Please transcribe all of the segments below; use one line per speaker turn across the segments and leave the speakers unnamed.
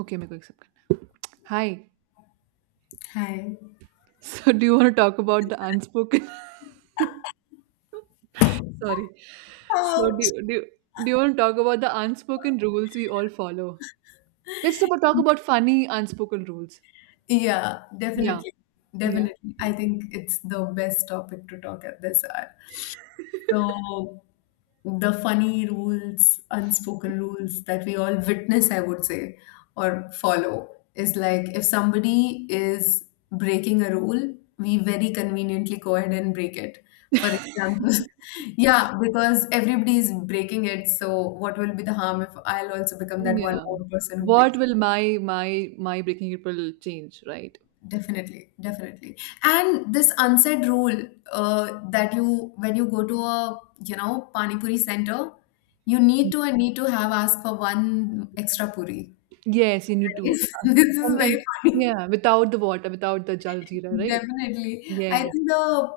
Okay मेरे को accept करना है hi
Hi.
So do you want to talk do the unspoken sorry so
Out.
Do you want talk about the unspoken rules we all follow let's talk about funny unspoken rules.
Yeah,
Yeah,
definitely.
yeah,
Definitely. I think it's the best topic to talk at this hour. So, the funny rules, unspoken rules that we all witness, I would say, or follow is like if somebody is breaking a rule, we very conveniently go ahead and break it. For example, yeah, because everybody is breaking it. So, what will be the harm if I'll also become that one
yeah,
more person who
what
breaks?
will my my breaking it will change, right?
Definitely, definitely. And this unsaid rule that you, when you go to a, you know, pani puri center, you
Mm.
need to have asked for one extra puri.
Yes, you need
That
to.
is,
uh,
this is
and,
very
and
funny.
yeah, without the water, without the jal jeera, right?
Definitely. I
Yes.
think the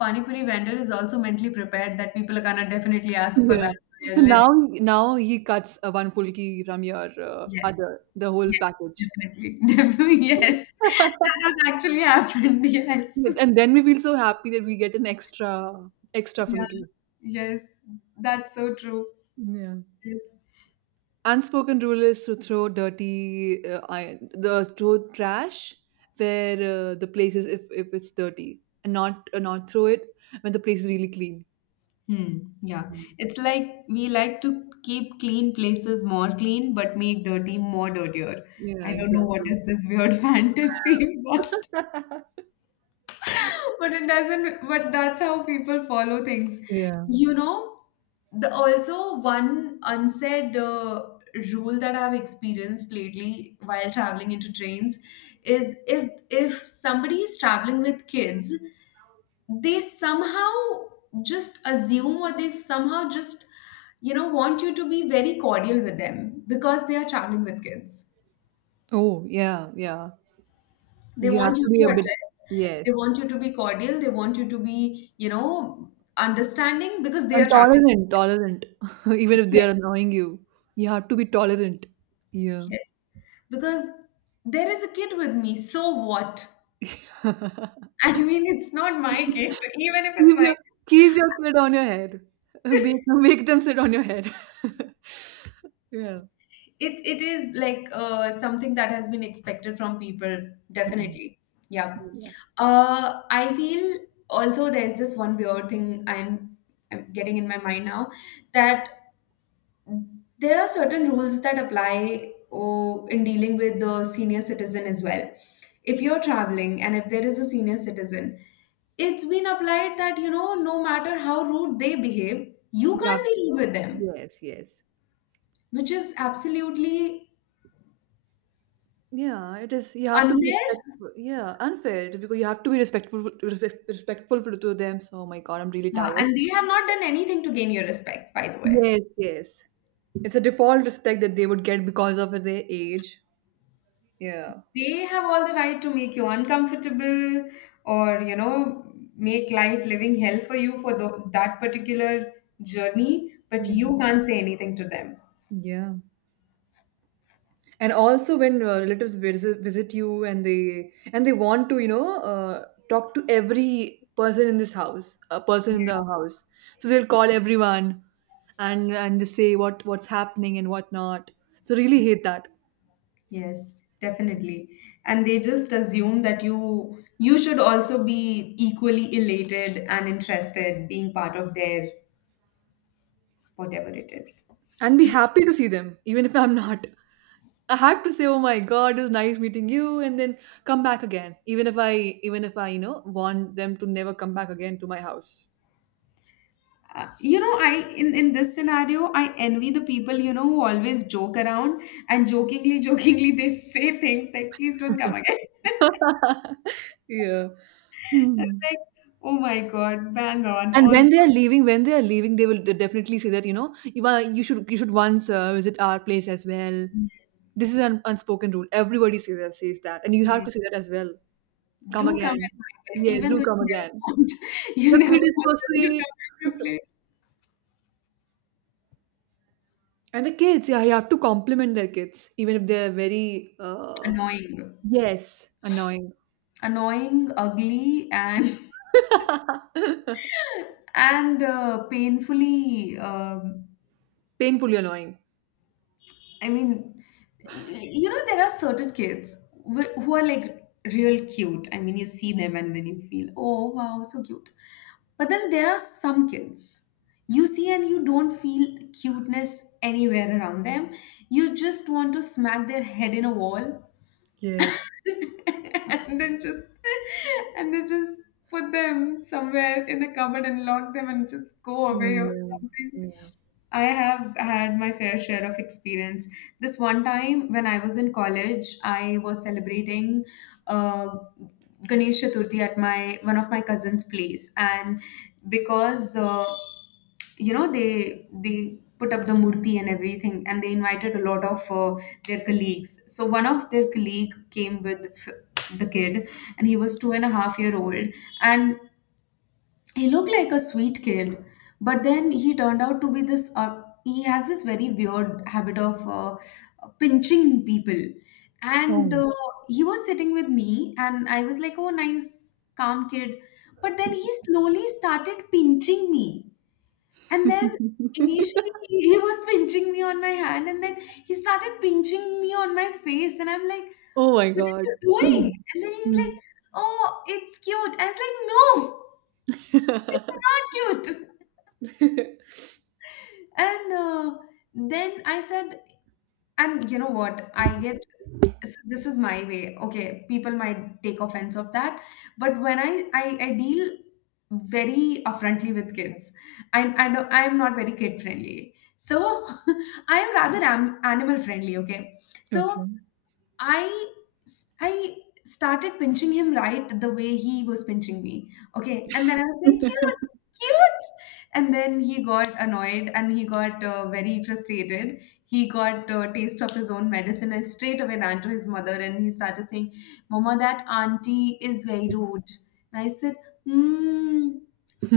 pani puri vendor is also mentally prepared that people are gonna definitely ask for
Yeah,
that. So
so
yeah,
now,
let's,
now he cuts a one pulki from your uh, other
yes,
the whole
yes,
package.
definitely. Definitely, yes. That has actually happened, yes.
And then we feel so happy that we get an extra extra
Yeah.
fulki.
Yes, that's so true.
Yeah.
Yes.
Unspoken rule is to throw dirty iron, the throw trash where the place is, if it's dirty, and not throw it when the place is really clean.
Hmm. Yeah.
Mhm.
It's like we like to keep clean places more clean, but make dirty more dirtier.
Yeah,
I don't know what
exactly.
is this weird fantasy, but it doesn't. But that's how people follow things.
Yeah.
You know, the also one unsaid rule that I've experienced lately while traveling into trains is if somebody is traveling with kids, they somehow just assume, or they somehow just, you know, want you to be very cordial with them because they are traveling with kids.
Oh, yeah, yeah.
They
You have
want you
to be
to
a bit,
address,
yes.
they want you to be cordial, they want you to be, you know, understanding because they
And
are traveling.
tolerant, tolerant. Even if they
Yes,
are annoying you, you have to be tolerant. Yeah.
yes. Because there is a kid with me, so what?
Keep
I mean, it's not my kid, even if it's my.
your, keep your kid on your head. Make, make them sit on your head. Yeah.
It is like something that has been expected from people,
Mm.
definitely. Yeah.
Yeah.
I feel also there's this one weird thing I'm getting in my mind now that there are certain rules that apply, oh, in dealing with the senior citizen as well. If you're traveling and if there is a senior citizen, it's been applied that, you know, no matter how rude they behave, you
Yeah.
can't be rude with them,
Yes, yes.
which is absolutely
Yeah, it is. You have to be
unfair.
respectful. Yeah, unfair, because you have to be respectful to them. So, oh my God, I'm really
Yeah,
tired.
and they have not done anything to gain your respect, by the way.
Yes, yes. It's a default respect that they would get because of their age. Yeah.
They have all the right to make you uncomfortable or, you know, make life living hell for you for the, that particular journey, but
Yeah.
you can't say anything to them.
Yeah. And also when relatives visit you, and they want to, you know, talk to every person in this house, a person in the house, so they'll call everyone and just say what's happening and whatnot. So really hate that.
Yes, definitely. And they just assume that you should also be equally elated and interested being part of their whatever it is.
And be happy to see them even if I'm not. I have to say, oh my God, it was nice meeting you, and then come back again, even if I you know, want them to never come back again to my house.
You know, I in this scenario, I envy the people, you know, who always joke around and jokingly, jokingly they say things like, "Please don't come again."
Yeah.
It's
Hmm.
like, oh my god, bang on
And
on
when they are
point.
leaving, when they are leaving, they will definitely say that, you know, you are, you should once visit our place as well. This is an unspoken rule. Everybody says that, and you have
Yes.
to say that as well. Come
Do come
again,
at my place,
yes,
even
do
though
come
you never
again.
want, you
The
never
kid is
want
so
them to
sweet,
come at your place.
and the kids, yeah, you have to compliment their kids, even if they are very
Annoying,
yes, annoying,
ugly, and and painfully, um
painfully annoying.
I mean, you know, there are certain kids who are like real cute. I mean, you see them and then you feel, oh, wow, so cute. But then there are some kids you see and you don't feel cuteness anywhere around them. You just want to smack their head in a wall
Yes.
and then just and then just put them somewhere in the cupboard and lock them and just go away or
Yeah.
something.
Yeah.
I have had my fair share of experience. This one time when I was in college, I was celebrating uh, Ganesh Chaturthi at my one of my cousin's place, and because you know, they put up the murti and everything, and they invited a lot of their colleagues. So one of their colleague came with the kid, and he was 2.5 year old, and he looked like a sweet kid. But then he turned out to be this, he has this very weird habit of pinching people. And
Oh.
he was sitting with me, and I was like, oh, nice calm kid. But then he slowly started pinching me, and then initially, he was pinching me on my hand, and then he started pinching me on my face, and I'm like,
Oh my
"What are
God.
you doing?" And then he's like,
Mm.
"Oh, it's cute." I was like, "No, it's not cute." And then I said, and you know what? I get, this is my way. Okay, people might take offense of that, but when I deal very upfrontly with kids, I don't, I'm not very kid friendly. So I am rather am animal friendly. Okay, so
Okay.
I I started pinching him right the way he was pinching me. Okay, and then I was saying, cute, cute, and then he got annoyed and he got very frustrated. He got taste of his own medicine and straight away ran to his mother and he started saying, "Mama, that auntie is very rude." And I said, "Hmm,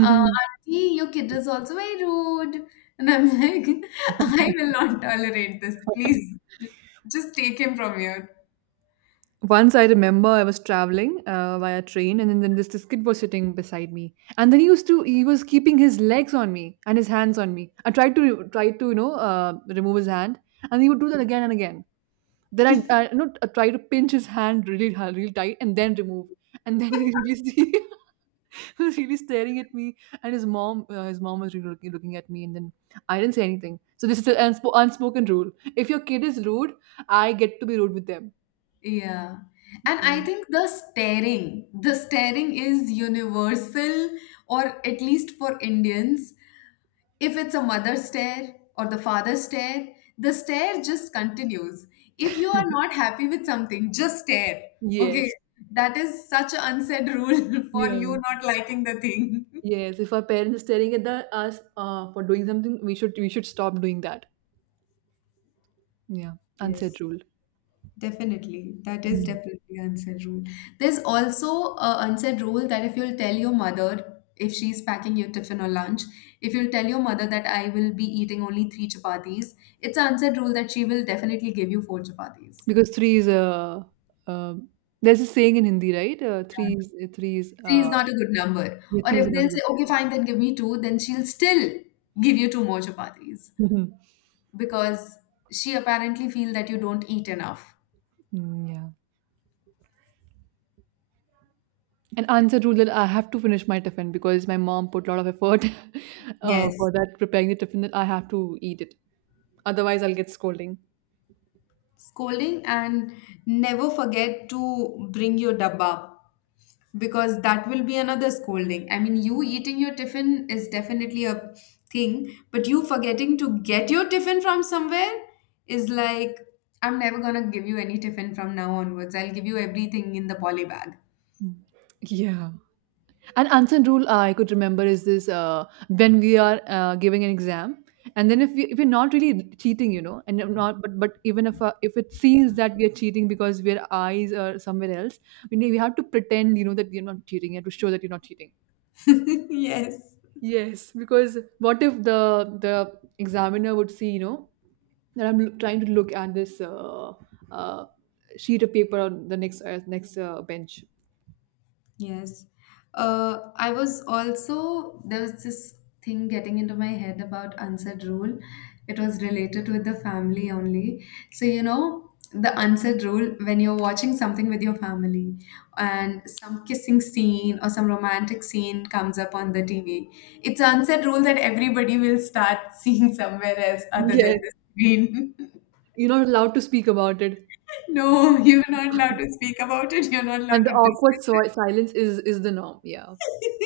auntie, your kid is also very rude." And I'm like, "I will not tolerate this. Please, just take him from here."
Once I remember I was traveling via train, and then this kid was sitting beside me, and then he used to he was keeping his legs on me and his hands on me. I tried to remove his hand, and he would do that again and again. Then I you know I tried to pinch his hand really hard, really tight, and then remove, and then he released. He was really staring at me, and his mom was really looking at me, and then I didn't say anything. So this is an unspoken rule. If your kid is rude, I get to be rude with them.
Yeah. And I
Mm.
think the staring is universal, or at least for Indians. If it's a mother stare or the father stare, the stare just continues. If you are not happy with something, just stare. Okay.
Yes.
That is such an unsaid rule for you
Yeah.
not liking the thing.
Yes. If our parents are staring at us for doing something, we should stop doing that. Yeah. Unsaid
Yes.
rule.
Definitely, that is
Mm.
definitely an unsaid rule. There's also a unsaid rule that if you'll tell your mother, if she's packing your tiffin or lunch, if you'll tell your mother that I will be eating only three chapatis, it's an unsaid rule that she will definitely give you four chapatis.
Because three is a. Uh, uh, there's a saying in Hindi, right? Three is three is
Three is
uh,
not a good number.
yeah,
Or
three is
if
not
they'll
a
say,
good
okay, fine, then give me two, then she'll still give you two more chapatis
number.
because she apparently feel that you don't eat enough.
Mm, yeah. An answered rule that I have to finish my tiffin because my mom put a lot of effort
Yes.
for that, preparing the tiffin, that I have to eat it. Otherwise, I'll get scolding.
Scolding and never forget to bring your dabba, because that will be another scolding. I mean, you eating your tiffin is definitely a thing, but you forgetting to get your tiffin from somewhere is like, I'm never gonna give you any tiffin from now onwards. I'll give you everything in the poly bag.
Mm. Yeah. An unseen rule I could remember is this, when we are giving an exam. And then if, we, if we're not really cheating, you know, and if not, but even if it seems that we are cheating because our eyes are somewhere else, we have to pretend, you know, that we are not cheating. You have to show that you're not cheating.
Yes.
Yes, because what if the examiner would see, you know, that I'm trying to look at this uh, sheet of paper on the next bench.
Yes. I was also, there was this thing getting into my head about unsaid rule. It was related with the family only. So, you know, the unsaid rule when you're watching something with your family and some kissing scene or some romantic scene comes up on the TV, it's an unsaid rule that everybody will start, seeing somewhere else other than
Yes.
the screen.
You're not allowed to speak about it,
No, you're not allowed to speak about it, you're not allowed
and
to
the awkward
discuss it.
silence is the norm. Yeah,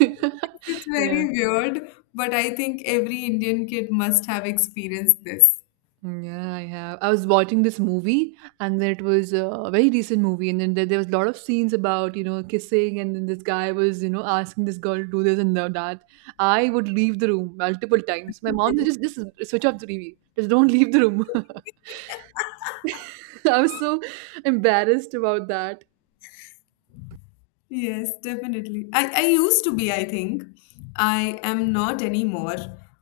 It's
yeah.
very weird, but I think every Indian kid must have experienced this.
Yeah, I have. I was watching this movie, and then it was a very recent movie, and then there was a lot of scenes about, you know, kissing, and then this guy was, you know, asking this girl to do this and that. I would leave the room multiple times. My mom said, just, switch off the TV. Just don't leave the room. I was so embarrassed about that.
Yes, definitely. I used to be, I think. I am not anymore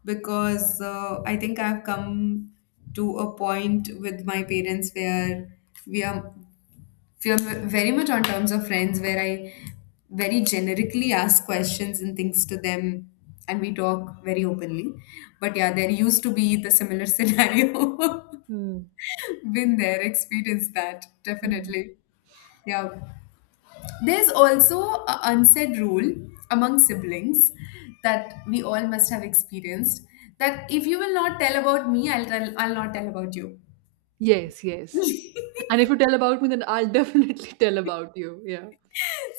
because I think I've come to a point with my parents where we are we are very much on terms of friends where I very generically ask questions and things to them and we talk very openly. But yeah, there used to be the similar scenario.
Mm.
Been there, experienced that,
Mm.
definitely. Yeah. There's also an unsaid rule among siblings that we all must have experienced, that if you will not tell about me, I'll not tell about you.
Yes, yes. And if you tell about me, then I'll definitely tell about you. Yeah.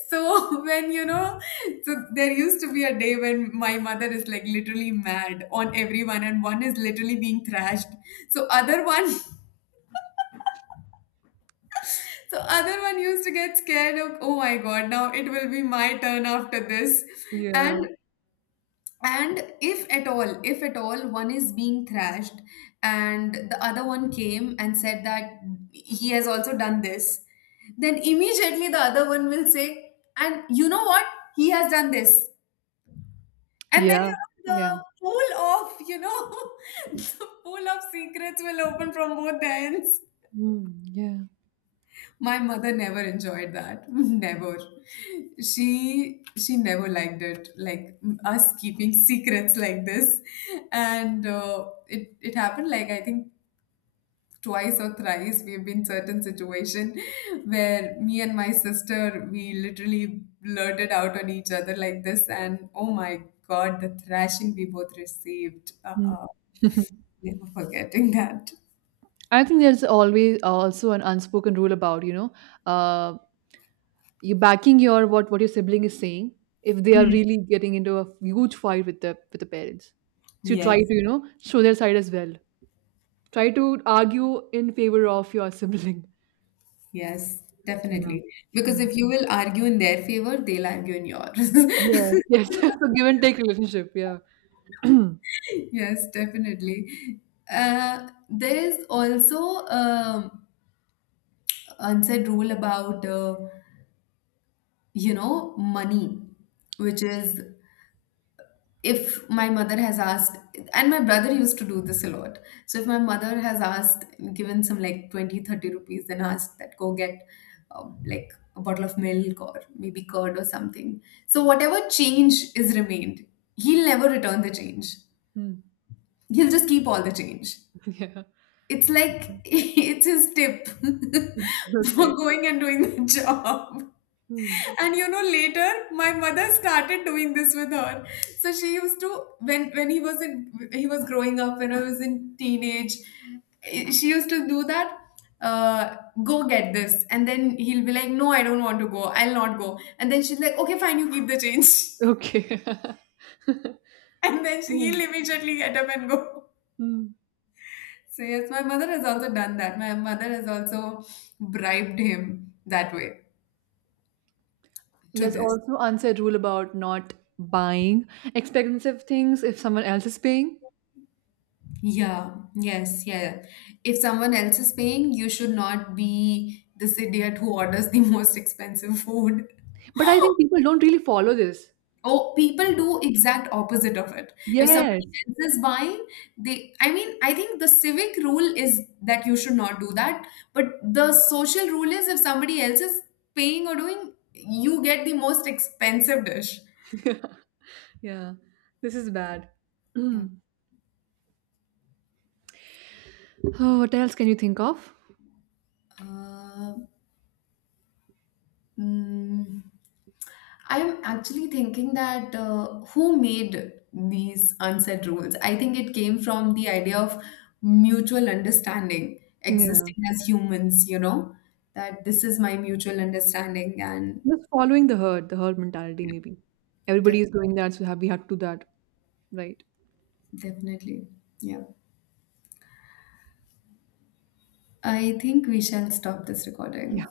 So when you know, so there used to be a day when my mother is like literally mad on everyone, and one is literally being thrashed. So other one, so other one used to get scared of, oh my god, now it will be my turn after this,
Yeah.
and if at all, one is being thrashed, and the other one came and said that he has also done this, then immediately the other one will say, and you know what, he has done this. And then
Yeah.
you know,
Yeah.
the pool of, you know, the pool of secrets will open from both the ends.
Mm, yeah.
My mother never enjoyed that. Never. She never liked it, like us keeping secrets like this. And it happened like I think twice or thrice we've been certain situation, where me and my sister we literally blurted out on each other like this, and oh my god, the thrashing we both received.
Mm.
Uh-uh. Never forgetting that.
I think there's always also an unspoken rule about, you know, uh, you backing your what your sibling is saying, if they are really getting into a huge fight with the, with the parents. So you try to,
Yes.
you know, show their side as well. Try to argue in favor of your sibling.
Yes, definitely. Because
Yeah.
if you will argue in their favor, they'll argue in yours.
Yes, yes. So give and take relationship, yeah.
Yes, definitely. There's also unsaid rule about you know, money, which is if my mother has asked, and my brother used to do this a lot, so if my mother has asked, given some like 20, 30 rupees and asked that, go get like a bottle of milk or maybe curd or something, so whatever change is remained, he'll never return the change,
Mm.
he'll just keep all the change.
Yeah.
It's like it's his tip for
Okay.
going and doing the job.
Mm.
And you know, later my mother started doing this with her. So she used to, when he was growing up, when I was in teenage, she used to do that. Uh, go get this, and then he'll be like, "No, I don't want to go. I'll not go." And then she's like, "Okay, fine, you keep the change."
Okay.
And then she,
Mm.
he'll immediately get up and go.
Mm.
So yes, my mother has also done that. My mother has also bribed him that way to
There's
this.
also unsaid rule about not buying expensive things if someone else is paying.
Yeah, yes, yeah. If someone else is paying, you should not be this idiot who orders the most expensive food.
But I think people don't really follow this.
Oh, people do exact opposite of it. If somebody
Yes.
else is buying, they, I mean, I think the civic rule is that you should not do that, but the social rule is if somebody else is paying or doing, you get the most expensive dish.
Yeah. This is bad.
Yeah.
Mm. Oh, what else can you think of?
Uh, mm, I'm actually thinking that who made these unsaid rules? I think it came from the idea of mutual understanding,
Yeah.
existing as humans, you know, that this is my mutual understanding, and
Just following the herd mentality maybe.
def-
Everybody is doing that, so have we have to do that, right?
definitely, yeah. I think we shall stop this recording.